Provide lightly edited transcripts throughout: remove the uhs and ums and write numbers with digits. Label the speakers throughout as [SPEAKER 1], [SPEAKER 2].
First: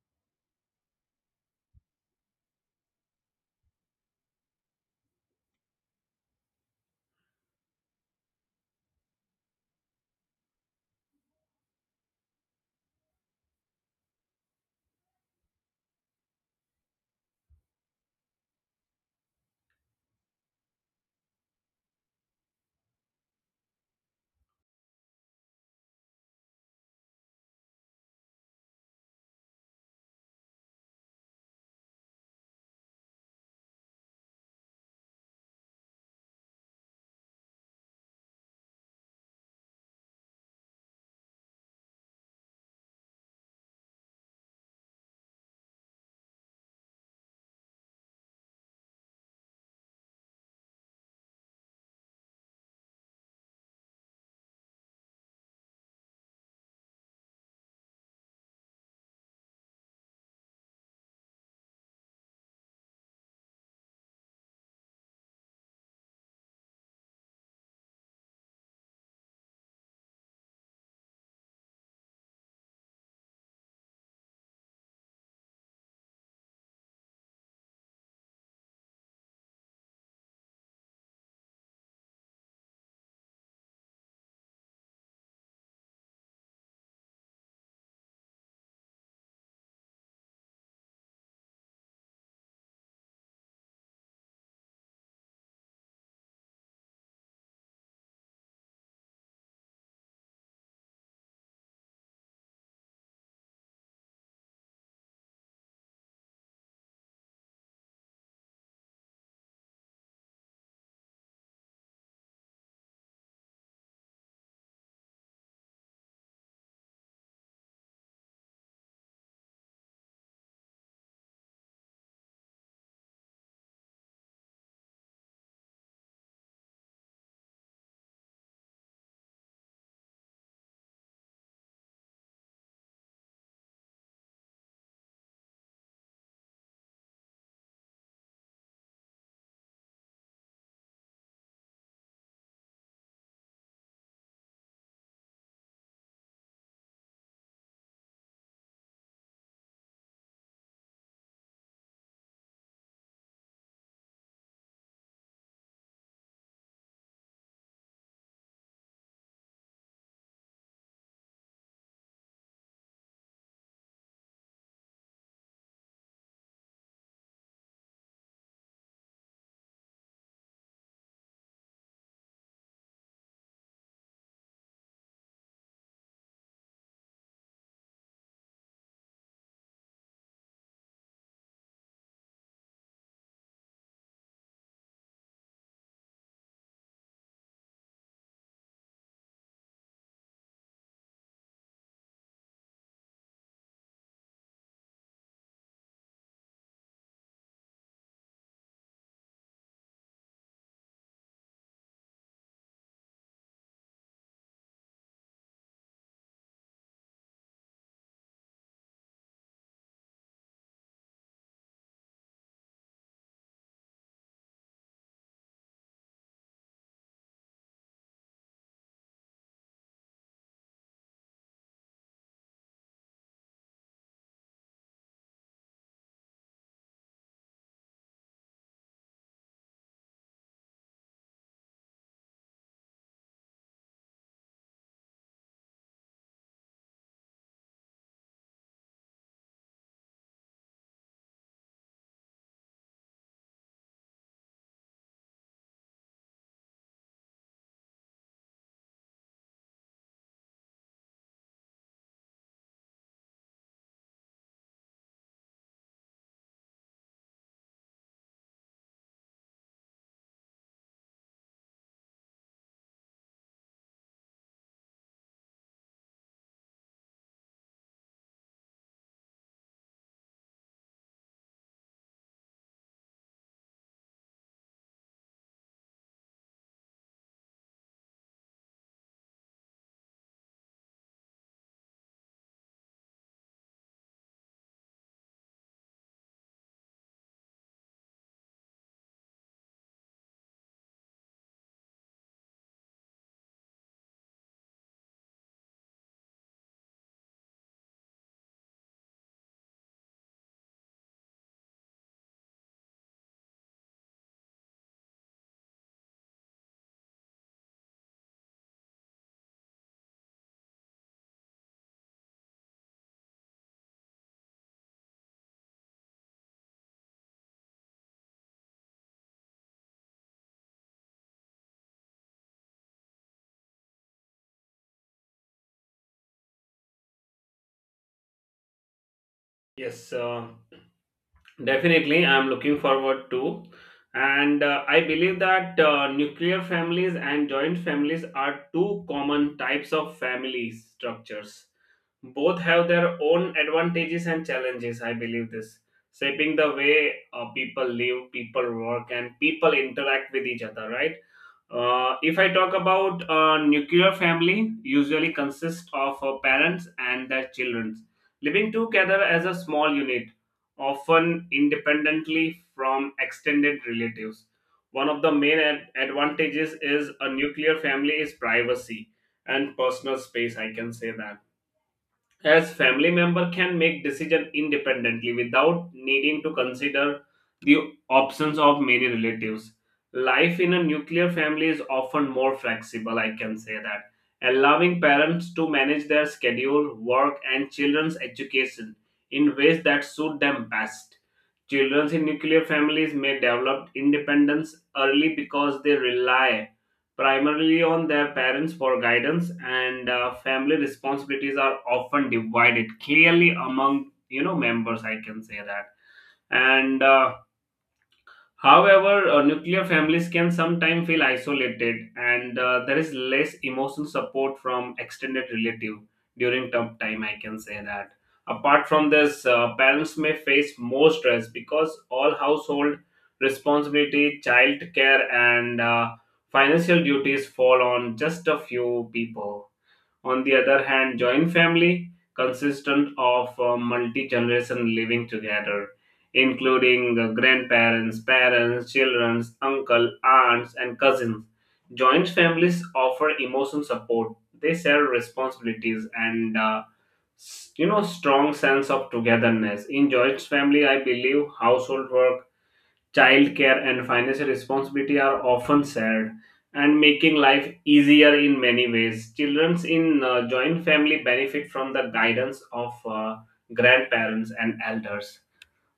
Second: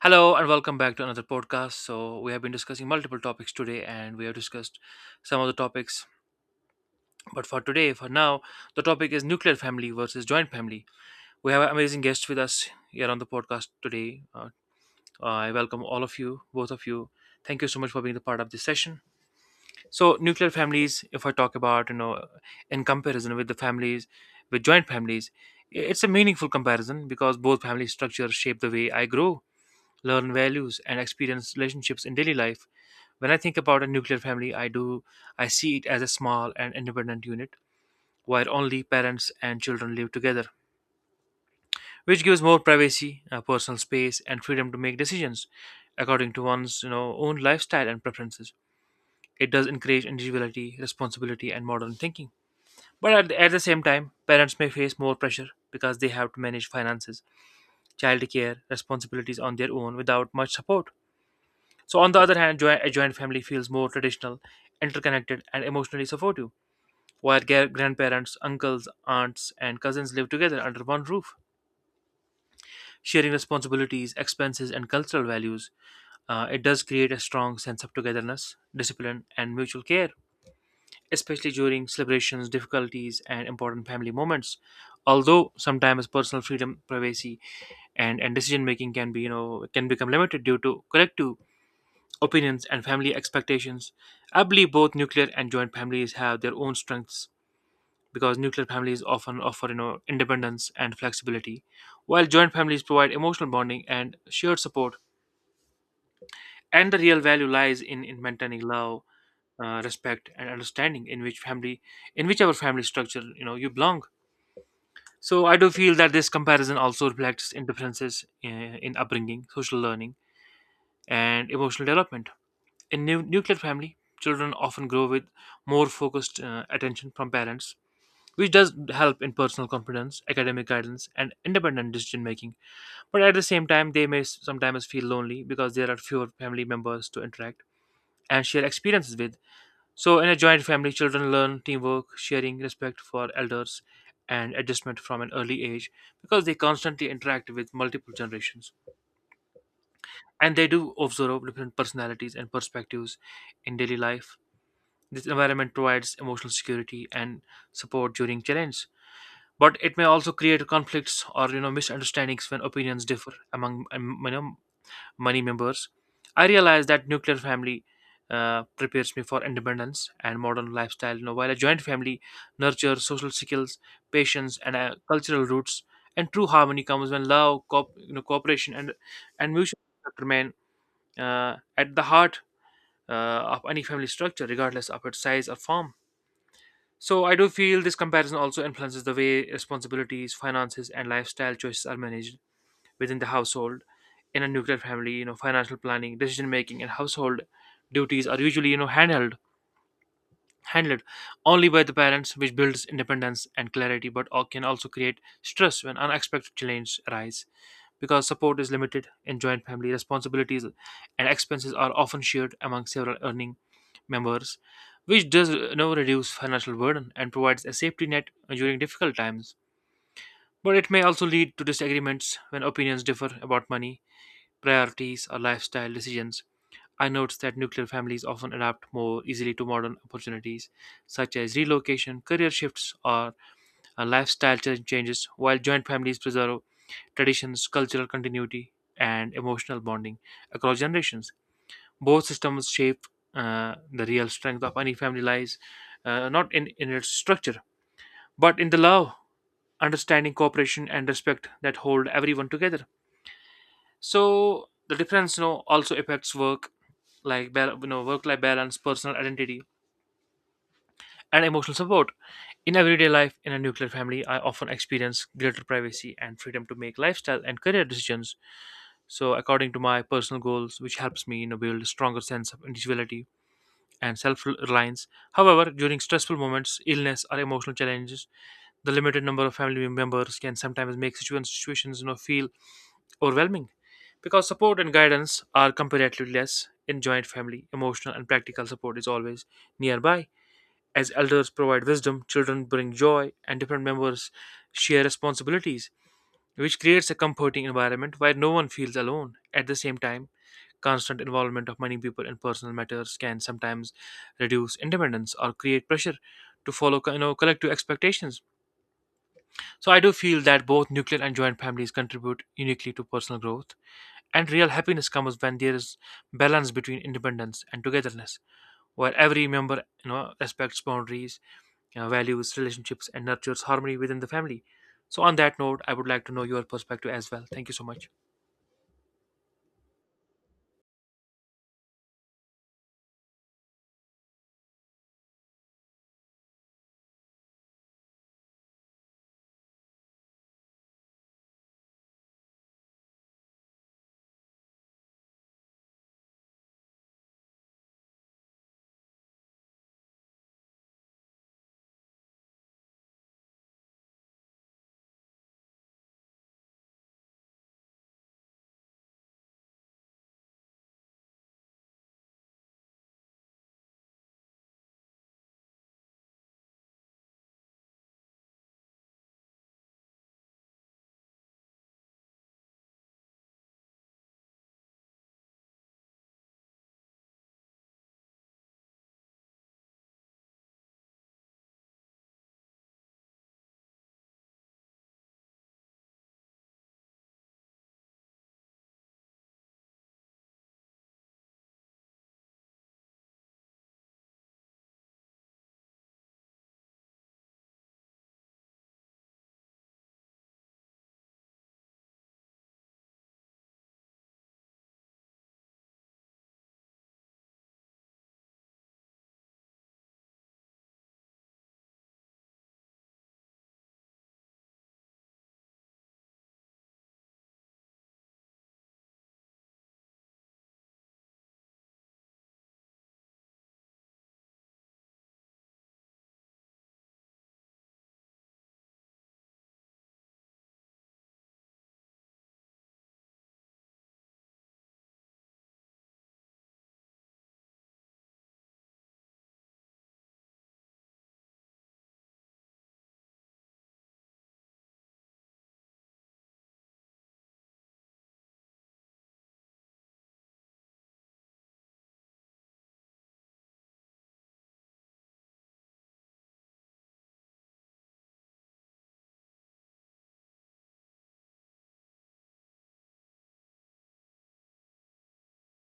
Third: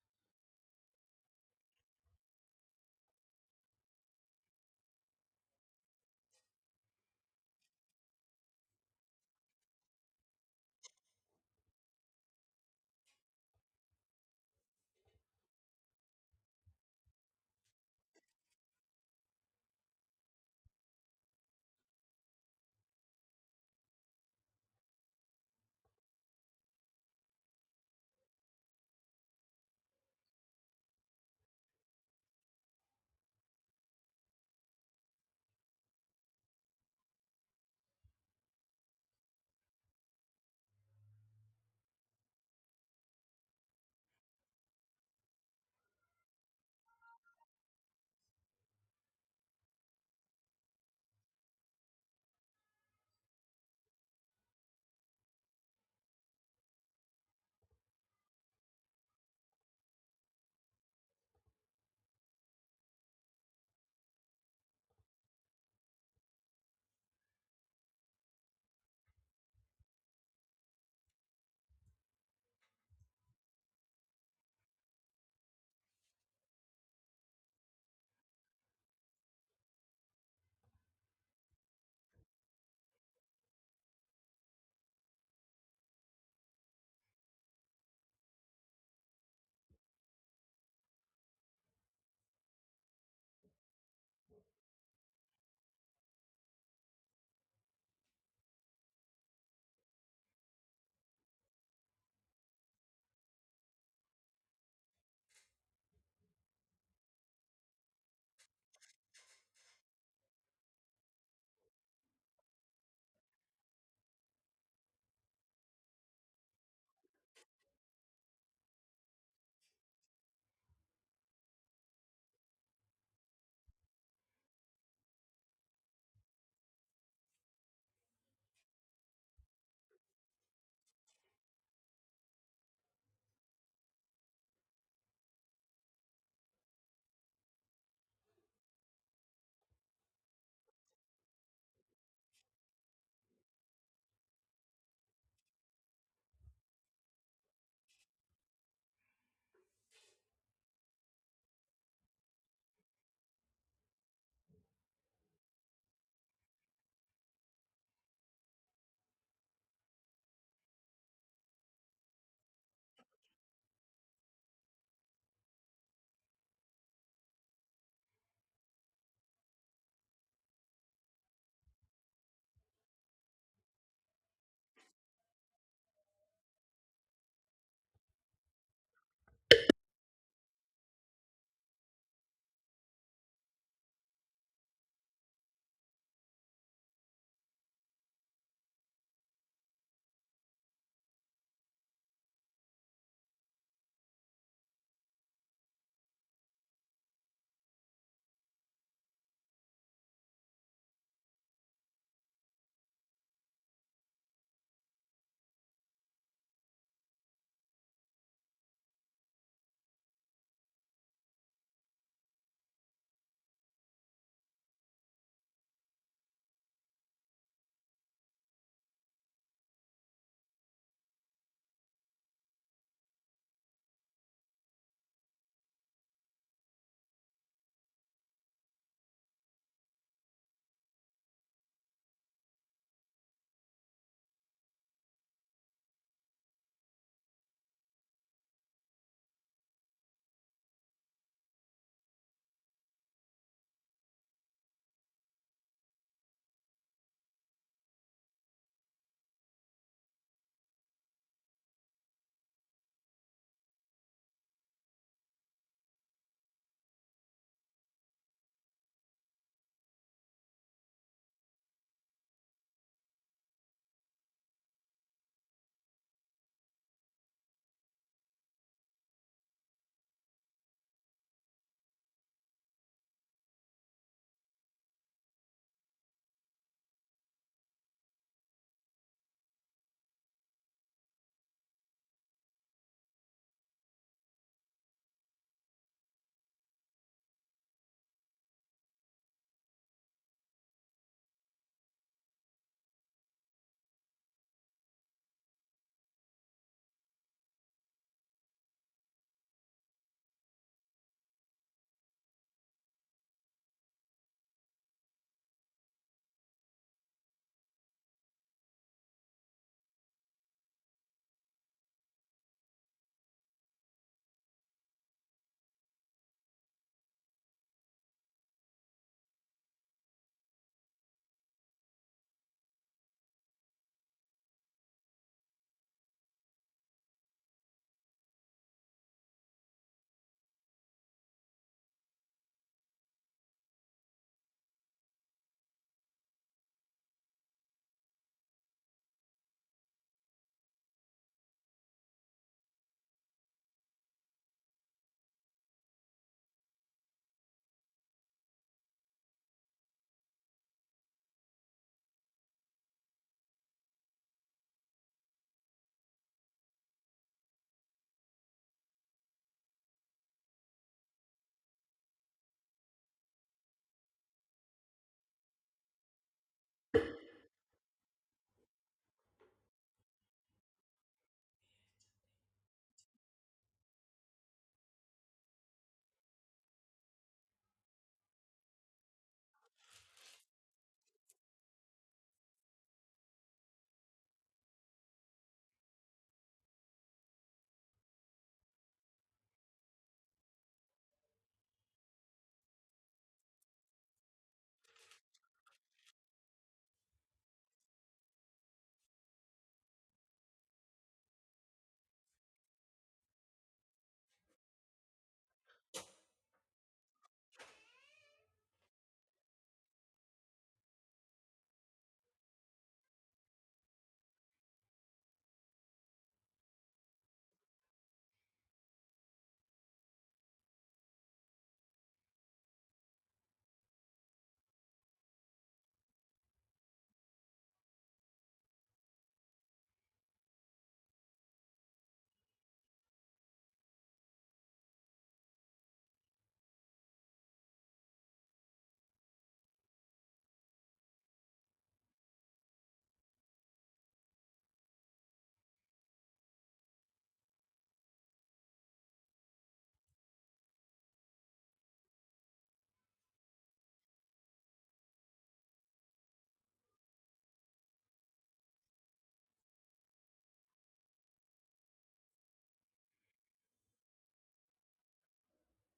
[SPEAKER 1] Hello and welcome back to another podcast. So, we have been discussing multiple topics today and we have discussed some of the topics. But for today, for now, the topic is nuclear family versus joint family. We have an amazing guest with us here on the podcast today. I welcome all of you, both of you. Thank you so much for being the part of this session. So, nuclear families, if I talk about, in comparison with the families, with joint families, it's a meaningful comparison because both family structures shape the way I grow learn values, and experience relationships in daily life. When I think about a nuclear family, I see it as a small and independent unit where only parents and children live together, which gives more privacy, personal space, and freedom to make decisions according to one's own lifestyle and preferences. It does encourage individuality, responsibility, and modern thinking. But at the same time, parents may face more pressure because they have to manage finances, childcare, responsibilities on their own without much support. So, on the other hand, a joint family feels more traditional, interconnected, and emotionally supportive, while grandparents, uncles, aunts, and cousins live together under one roof, sharing responsibilities, expenses, and cultural values. It does create a strong sense of togetherness, discipline, and mutual care, especially during celebrations, difficulties, and important family moments. Although sometimes personal freedom, privacy, and decision making can be, can become limited due to collective opinions and family expectations. I believe both nuclear and joint families have their own strengths because nuclear families often offer independence and flexibility, while joint families provide emotional bonding and shared support. And the real value lies in maintaining love, respect, and understanding in which family, in whichever family structure you belong. So I do feel that this comparison also reflects in differences in upbringing, social learning, and emotional development. In nuclear family, children often grow with more focused attention from parents, which does help in personal confidence, academic guidance, and independent decision making. But at the same time, they may sometimes feel lonely because there are fewer family members to interact and share experiences with. So, in a joint family, children learn teamwork, sharing, respect for elders, and adjustment from an early age because they constantly interact with multiple generations. And they do observe different personalities and perspectives in daily life. This environment provides emotional security and support during challenge, but it may also create conflicts or misunderstandings when opinions differ among many members. I realize that nuclear family prepares me for independence and modern lifestyle. You know, while a joint family nurtures social skills, patience, and cultural roots. And true harmony comes when love, cooperation, and mutual respect remain at the heart of any family structure, regardless of its size or form. So I do feel this comparison also influences the way responsibilities, finances, and lifestyle choices are managed within the household. In a nuclear family, financial planning, decision making, and household duties are usually you know handheld handled only by the parents, which builds independence and clarity, but can also create stress when unexpected challenges arise. Because support is limited in joint family, responsibilities and expenses are often shared among several earning members, which does reduce financial burden and provides a safety net during difficult times. But it may also lead to disagreements when opinions differ about money, priorities, or lifestyle decisions. I noticed that nuclear families often adapt more easily to modern opportunities, such as relocation, career shifts, or lifestyle changes, while joint families preserve traditions, cultural continuity, and emotional bonding across generations. Both systems shape the real strength of any family lies not in its structure, but in the love, understanding, cooperation, and respect that hold everyone together. So the difference also affects work, like work life balance, personal identity, and emotional support in everyday life. In a nuclear family, I often experience greater privacy and freedom to make lifestyle and career decisions so according to my personal goals, which helps me build a stronger sense of individuality and self-reliance. However, during stressful moments, illness, or emotional challenges, the limited number of family members can sometimes make situations feel overwhelming because support and guidance are comparatively less. In joint family, emotional and practical support is always nearby. As elders provide wisdom, children bring joy, and different members share responsibilities, which creates a comforting environment where no one feels alone. At the same time, constant involvement of many people in personal matters can sometimes reduce independence or create pressure to follow collective expectations. So I do feel that both nuclear and joint families contribute uniquely to personal growth and real happiness comes when there is balance between independence and togetherness, where every member respects boundaries, values relationships, and nurtures harmony within the family. So, on that note, I would like to know your perspective as well. Thank you so much.
[SPEAKER 2] Yes, definitely. I'm looking forward to. And I believe that nuclear families and joint families are two common types of family structures. Both have their own advantages and challenges, I believe this, shaping the way people live, people work, and people interact with each other, right? If I talk about nuclear family, usually consists of parents and their children living together as a small unit, often independently from extended relatives. One of the main advantages is a nuclear family is privacy and personal space, I can say that, as family member can make decision independently without needing to consider the options of many relatives. Life in a nuclear family is often more flexible, I can say that, allowing parents to manage their schedule work and children's education in ways that suit them best. Children in nuclear families may develop independence early because they rely primarily on their parents for guidance, and family responsibilities are often divided clearly among members, I can say that. And However, nuclear families can sometimes feel isolated, and there is less emotional support from extended relative during tough time. I can say that. Apart from this, parents may face more stress because all household responsibility, child care, and financial duties fall on just a few people. On the other hand, joint family consistent of multi-generation living together, including grandparents, parents, children, uncle, aunts, and cousins. Joint families offer emotional support. They share responsibilities and strong sense of togetherness. In joint family, I believe household work, childcare, and financial responsibility are often shared, and making life easier in many ways. Children in joint family benefit from the guidance of grandparents and elders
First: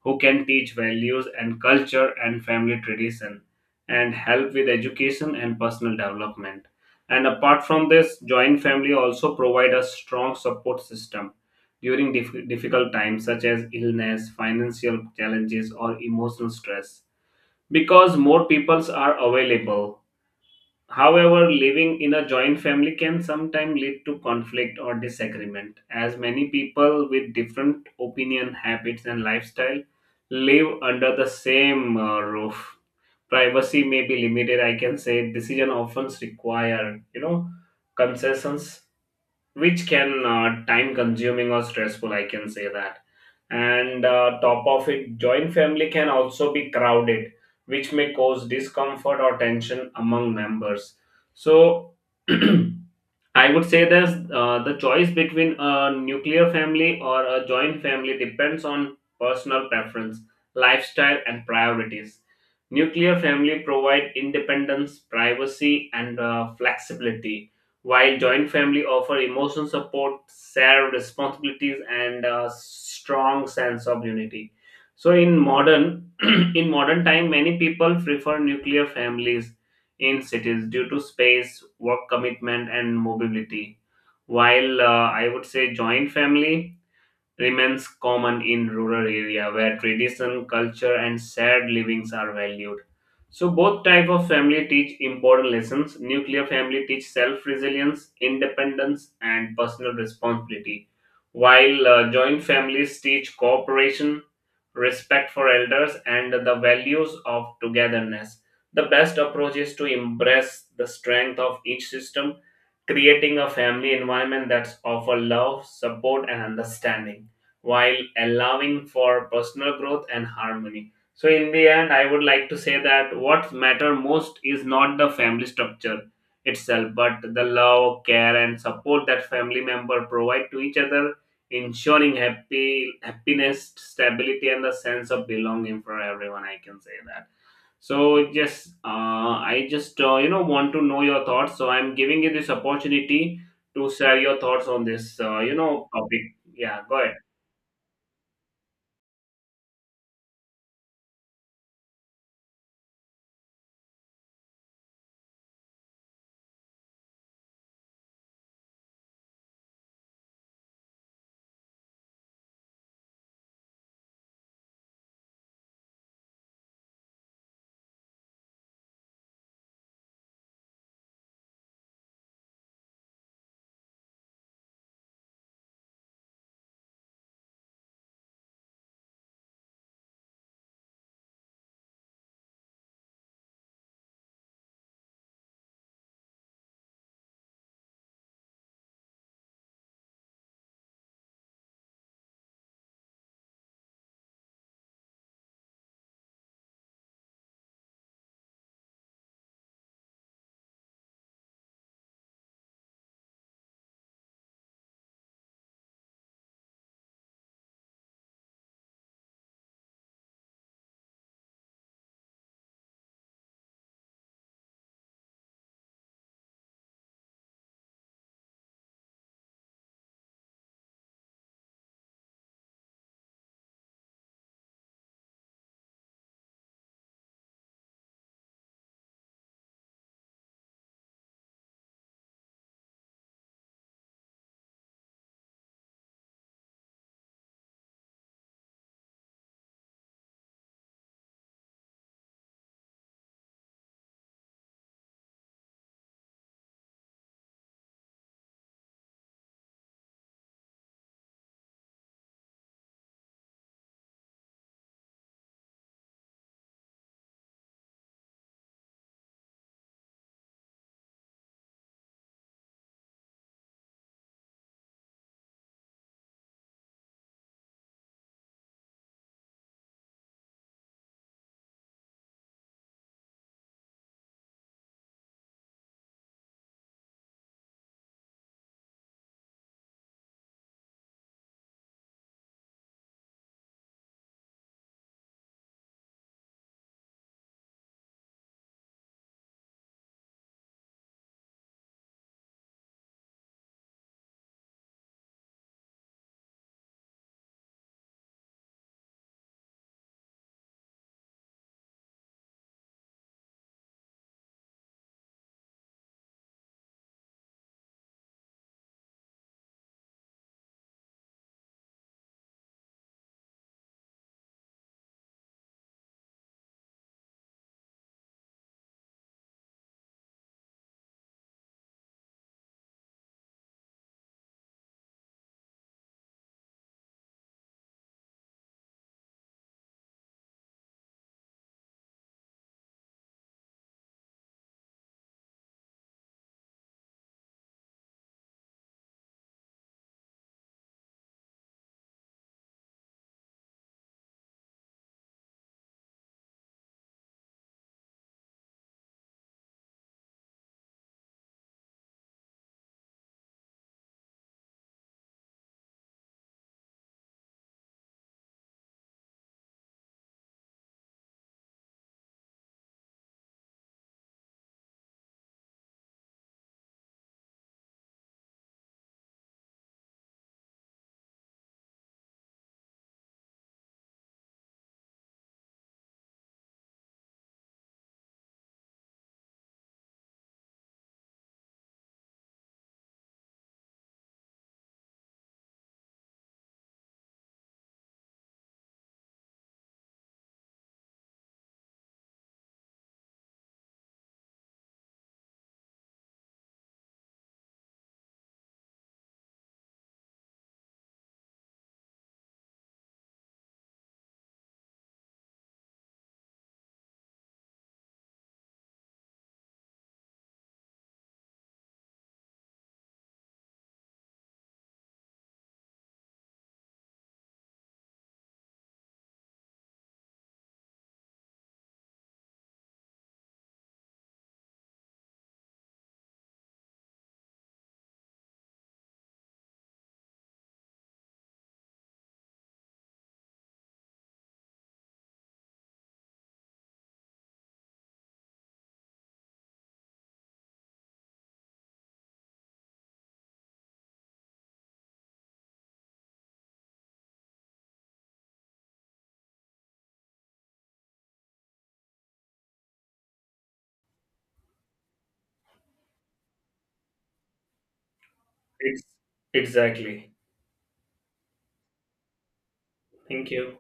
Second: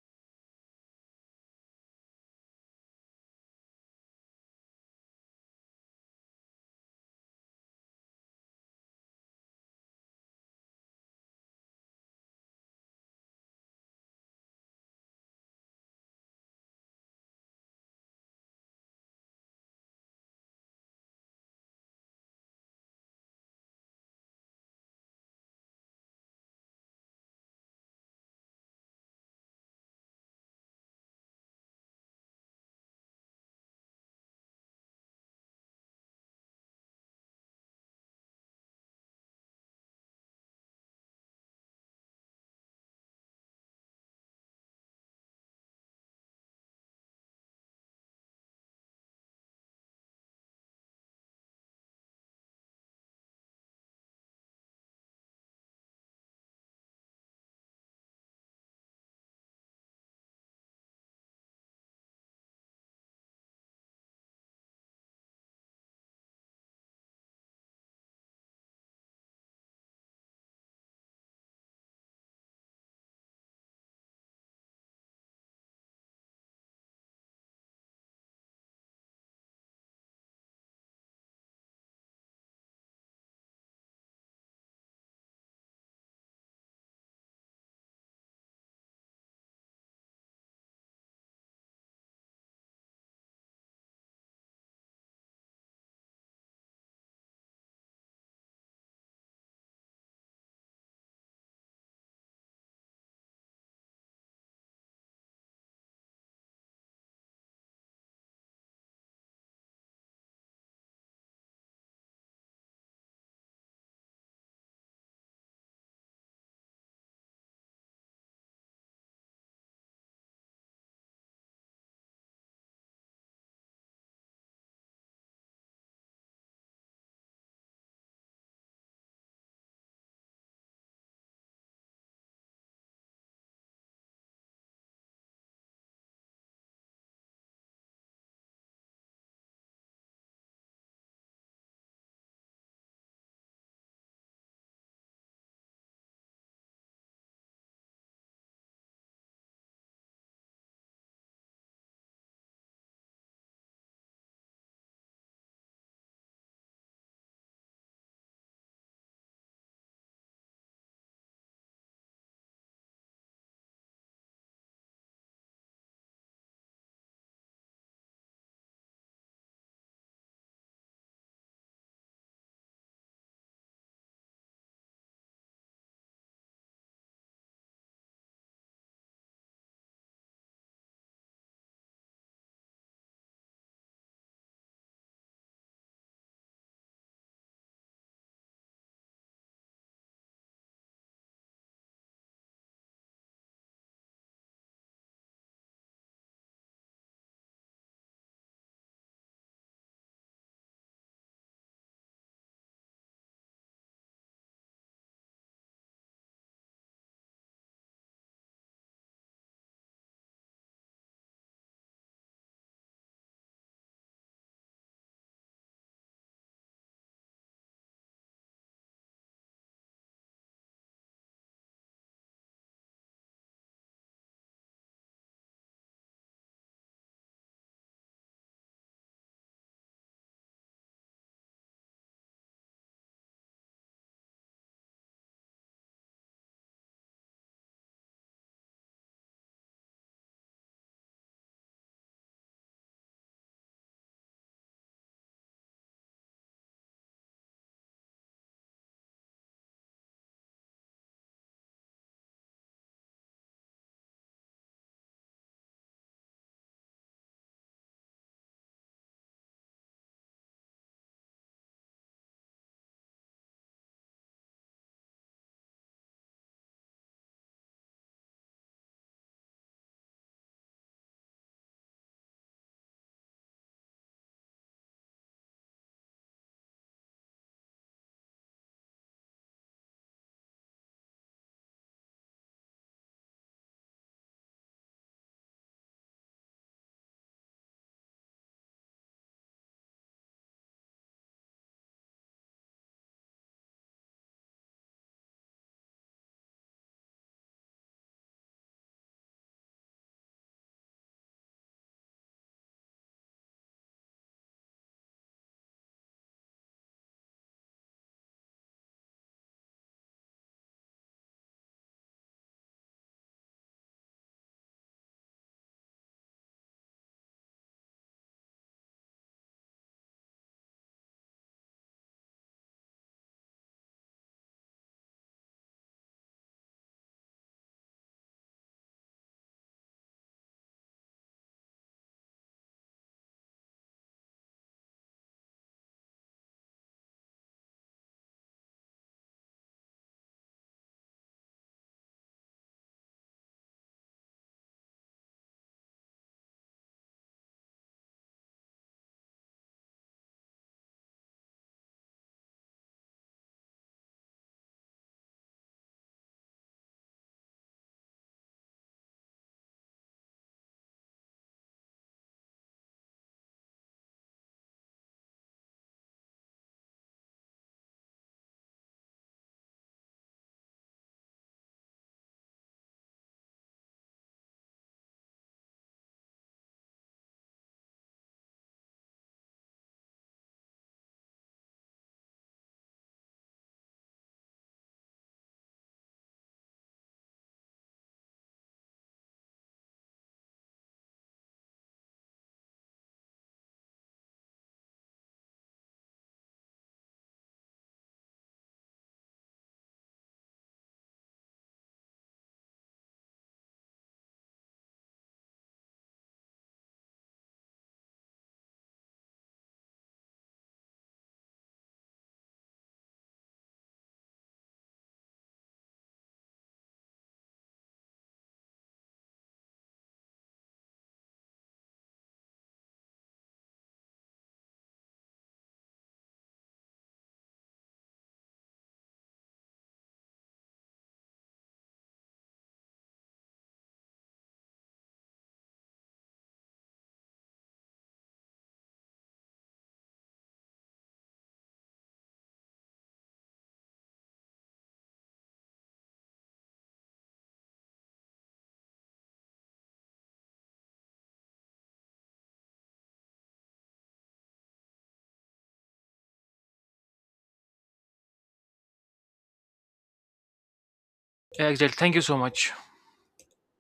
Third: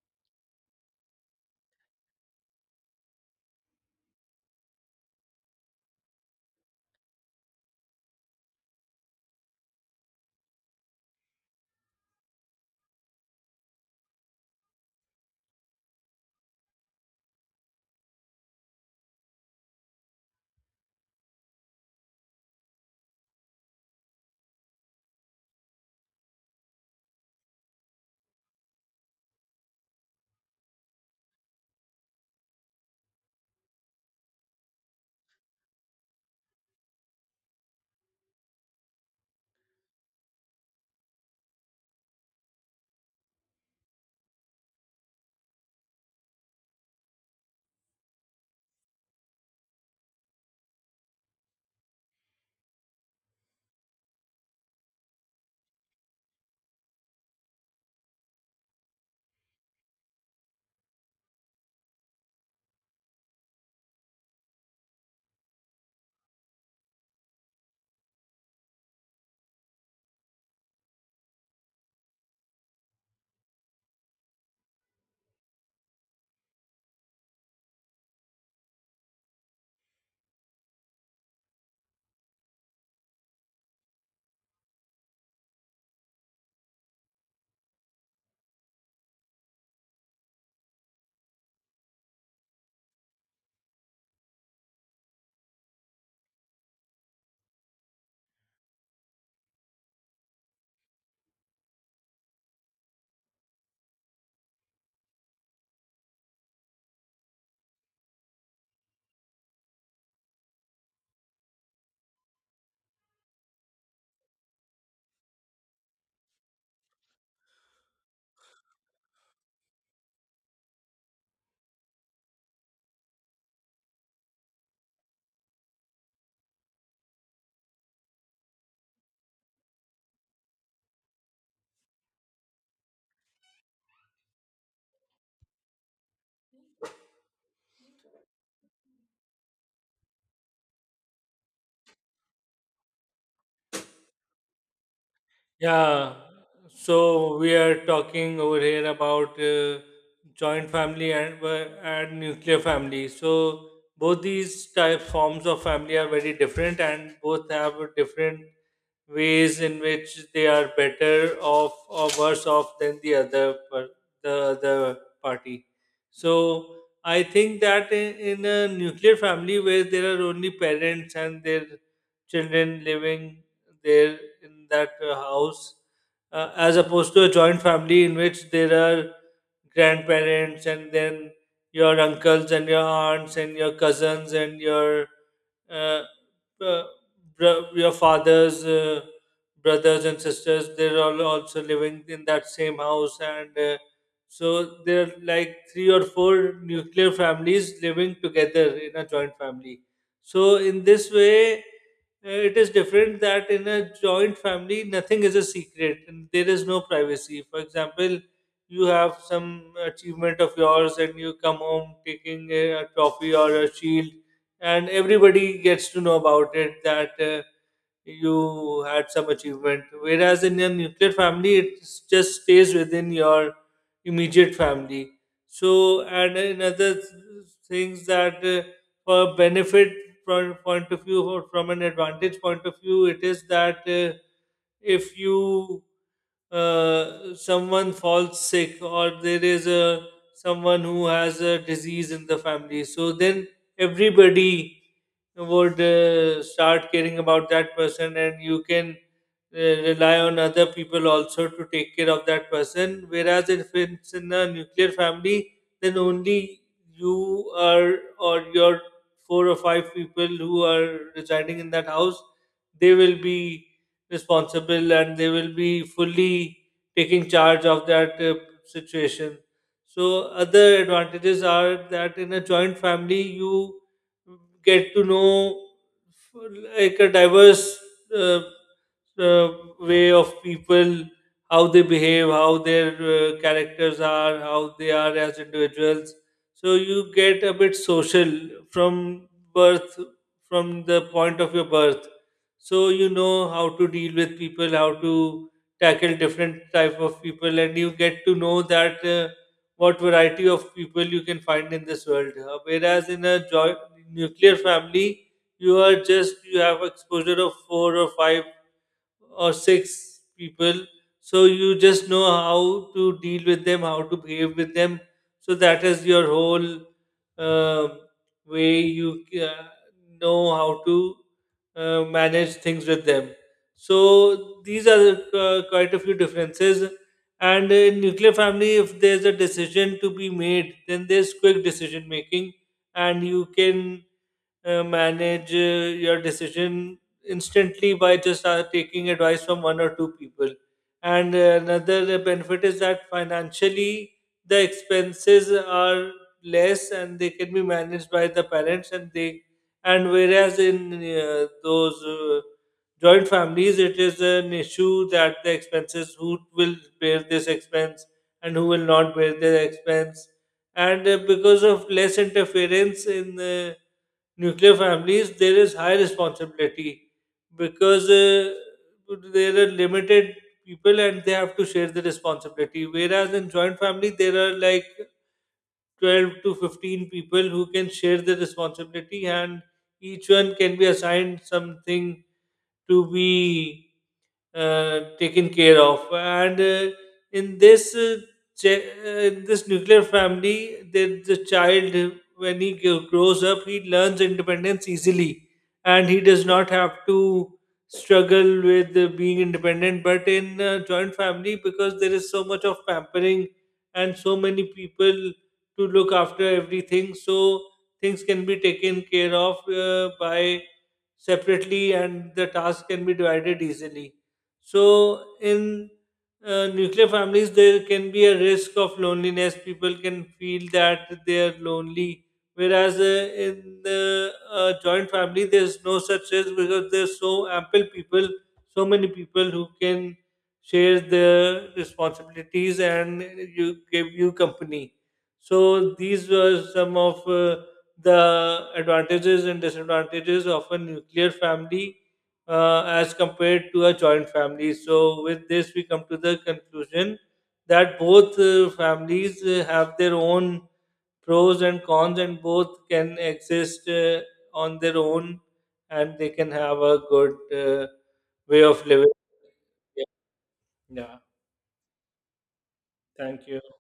[SPEAKER 2] who can teach values and culture and family tradition, and help with education and personal development. And apart from this, joint family also provide a strong support system during difficult times such as illness, financial challenges, or emotional stress because more peoples are available. However, living in a joint family can sometimes lead to conflict or disagreement, as many people with different opinion, habits, and lifestyle live under the same roof. Privacy may be limited, I can say. Decision often require concessions, which can time consuming or stressful, I can say that. And top of it, joint family can also be crowded, which may cause discomfort or tension among members. So I would say that the choice between a nuclear family or a joint family depends on personal preference, lifestyle, and priorities. Nuclear family provide independence, privacy, and flexibility, while joint family offer emotional support, shared responsibilities, and a strong sense of unity. So in modern in modern time, many people prefer nuclear families in cities due to space, work commitment, and mobility. While I would say joint family remains common in rural area where tradition, culture, and shared livings are valued. So both type of family teach important lessons. Nuclear family teach self-resilience, independence, and personal responsibility, while joint families teach cooperation, respect for elders, and the values of togetherness. The best approach is to embrace the strength of each system, creating a family environment that's offer love, support, and understanding while allowing for personal growth and harmony. So, in the end, I would like to say that what matter most is not the family structure itself, but the love, care, and support that family member provide to each other, ensuring happy happiness, stability, and a sense of belonging for everyone. I can say that. So just I just want to know your thoughts. So I'm giving you this opportunity to share your thoughts on this
[SPEAKER 3] Yeah,
[SPEAKER 2] topic. Yeah, go ahead.
[SPEAKER 3] so we are talking over here about joint family and nuclear family. So both these type forms of family are very different, and both have a different ways in which they are better off or worse off than the other party. So I think that in a nuclear family where there are only parents and their children living there in that house, as opposed to a joint family in which there are grandparents and then your uncles and your aunts and your cousins and your uh, uh, your father's brothers and sisters, they're all also living in that same house, and so there are like three or four nuclear families living together in a joint family. So in this way, it is different that in a joint family nothing is a secret and there is no privacy. For example, you have some achievement of yours and you come home taking a trophy or a shield and everybody gets to know about it, that you had some achievement, whereas in your nuclear family it just stays within your immediate family. So, and another things that for benefit from point of view or from an advantage point of view, it is that if you someone falls sick or there is a someone who has a disease in the family, so then everybody would start caring about that person and you can uh, rely on other people also to take care of that person, whereas if it's in a nuclear family, then only you are or your four or five people who are residing in that house, they will be responsible and they will be fully taking charge of that situation. So other advantages are that in a joint family you get to know like a diverse uh, uh, way of people, how they behave, how their characters are, how they are as individuals. So you get a bit social from birth, from the point of your birth. So you know how to deal with people, how to tackle different type of people, and you get to know that. What variety of people you can find in this world. Whereas in a joint nuclear family, you are just you have exposure of four or five or six people. So you just know how to deal with them, how to behave with them. So that is your whole uh, way you know how to manage things with them. So these are quite a few differences. And in nuclear family, if there's a decision to be made, then there's quick decision making, and you can manage your decision instantly by just taking advice from one or two people. And another benefit is that financially the expenses are less and they can be managed by the parents and they, and whereas in those joint families it is an issue that the expenses, who will bear this expense and who will not bear the expense. And because of less interference in the nuclear families, there is high responsibility because there are limited people and they have to share the responsibility. Whereas in joint family, there are like 12 to 15 people who can share the responsibility and each one can be assigned something to be taken care of. And in this uh, in this nuclear family, the child when he grows up, he learns independence easily, and he does not have to struggle with being independent. But in a joint family, because there is so much of pampering and so many people to look after everything, so things can be taken care of by separately and the task can be divided easily. So in nuclear families, there can be a risk of loneliness. People can feel that they are lonely. Whereas in the joint family, there's no such risk because there's so ample people, so many people who can share their responsibilities and you give you company. So these were some of the advantages and disadvantages of a nuclear family as compared to a joint family. So, with this, we come to the conclusion that both families have their own pros and cons, and both can exist on their own and they can have a good way of
[SPEAKER 2] Ex-
[SPEAKER 3] living. Yeah.
[SPEAKER 2] Exactly.
[SPEAKER 3] Yeah.
[SPEAKER 1] Exactly. Thank you so much.
[SPEAKER 3] Thank
[SPEAKER 2] Thank
[SPEAKER 3] you.
[SPEAKER 2] you.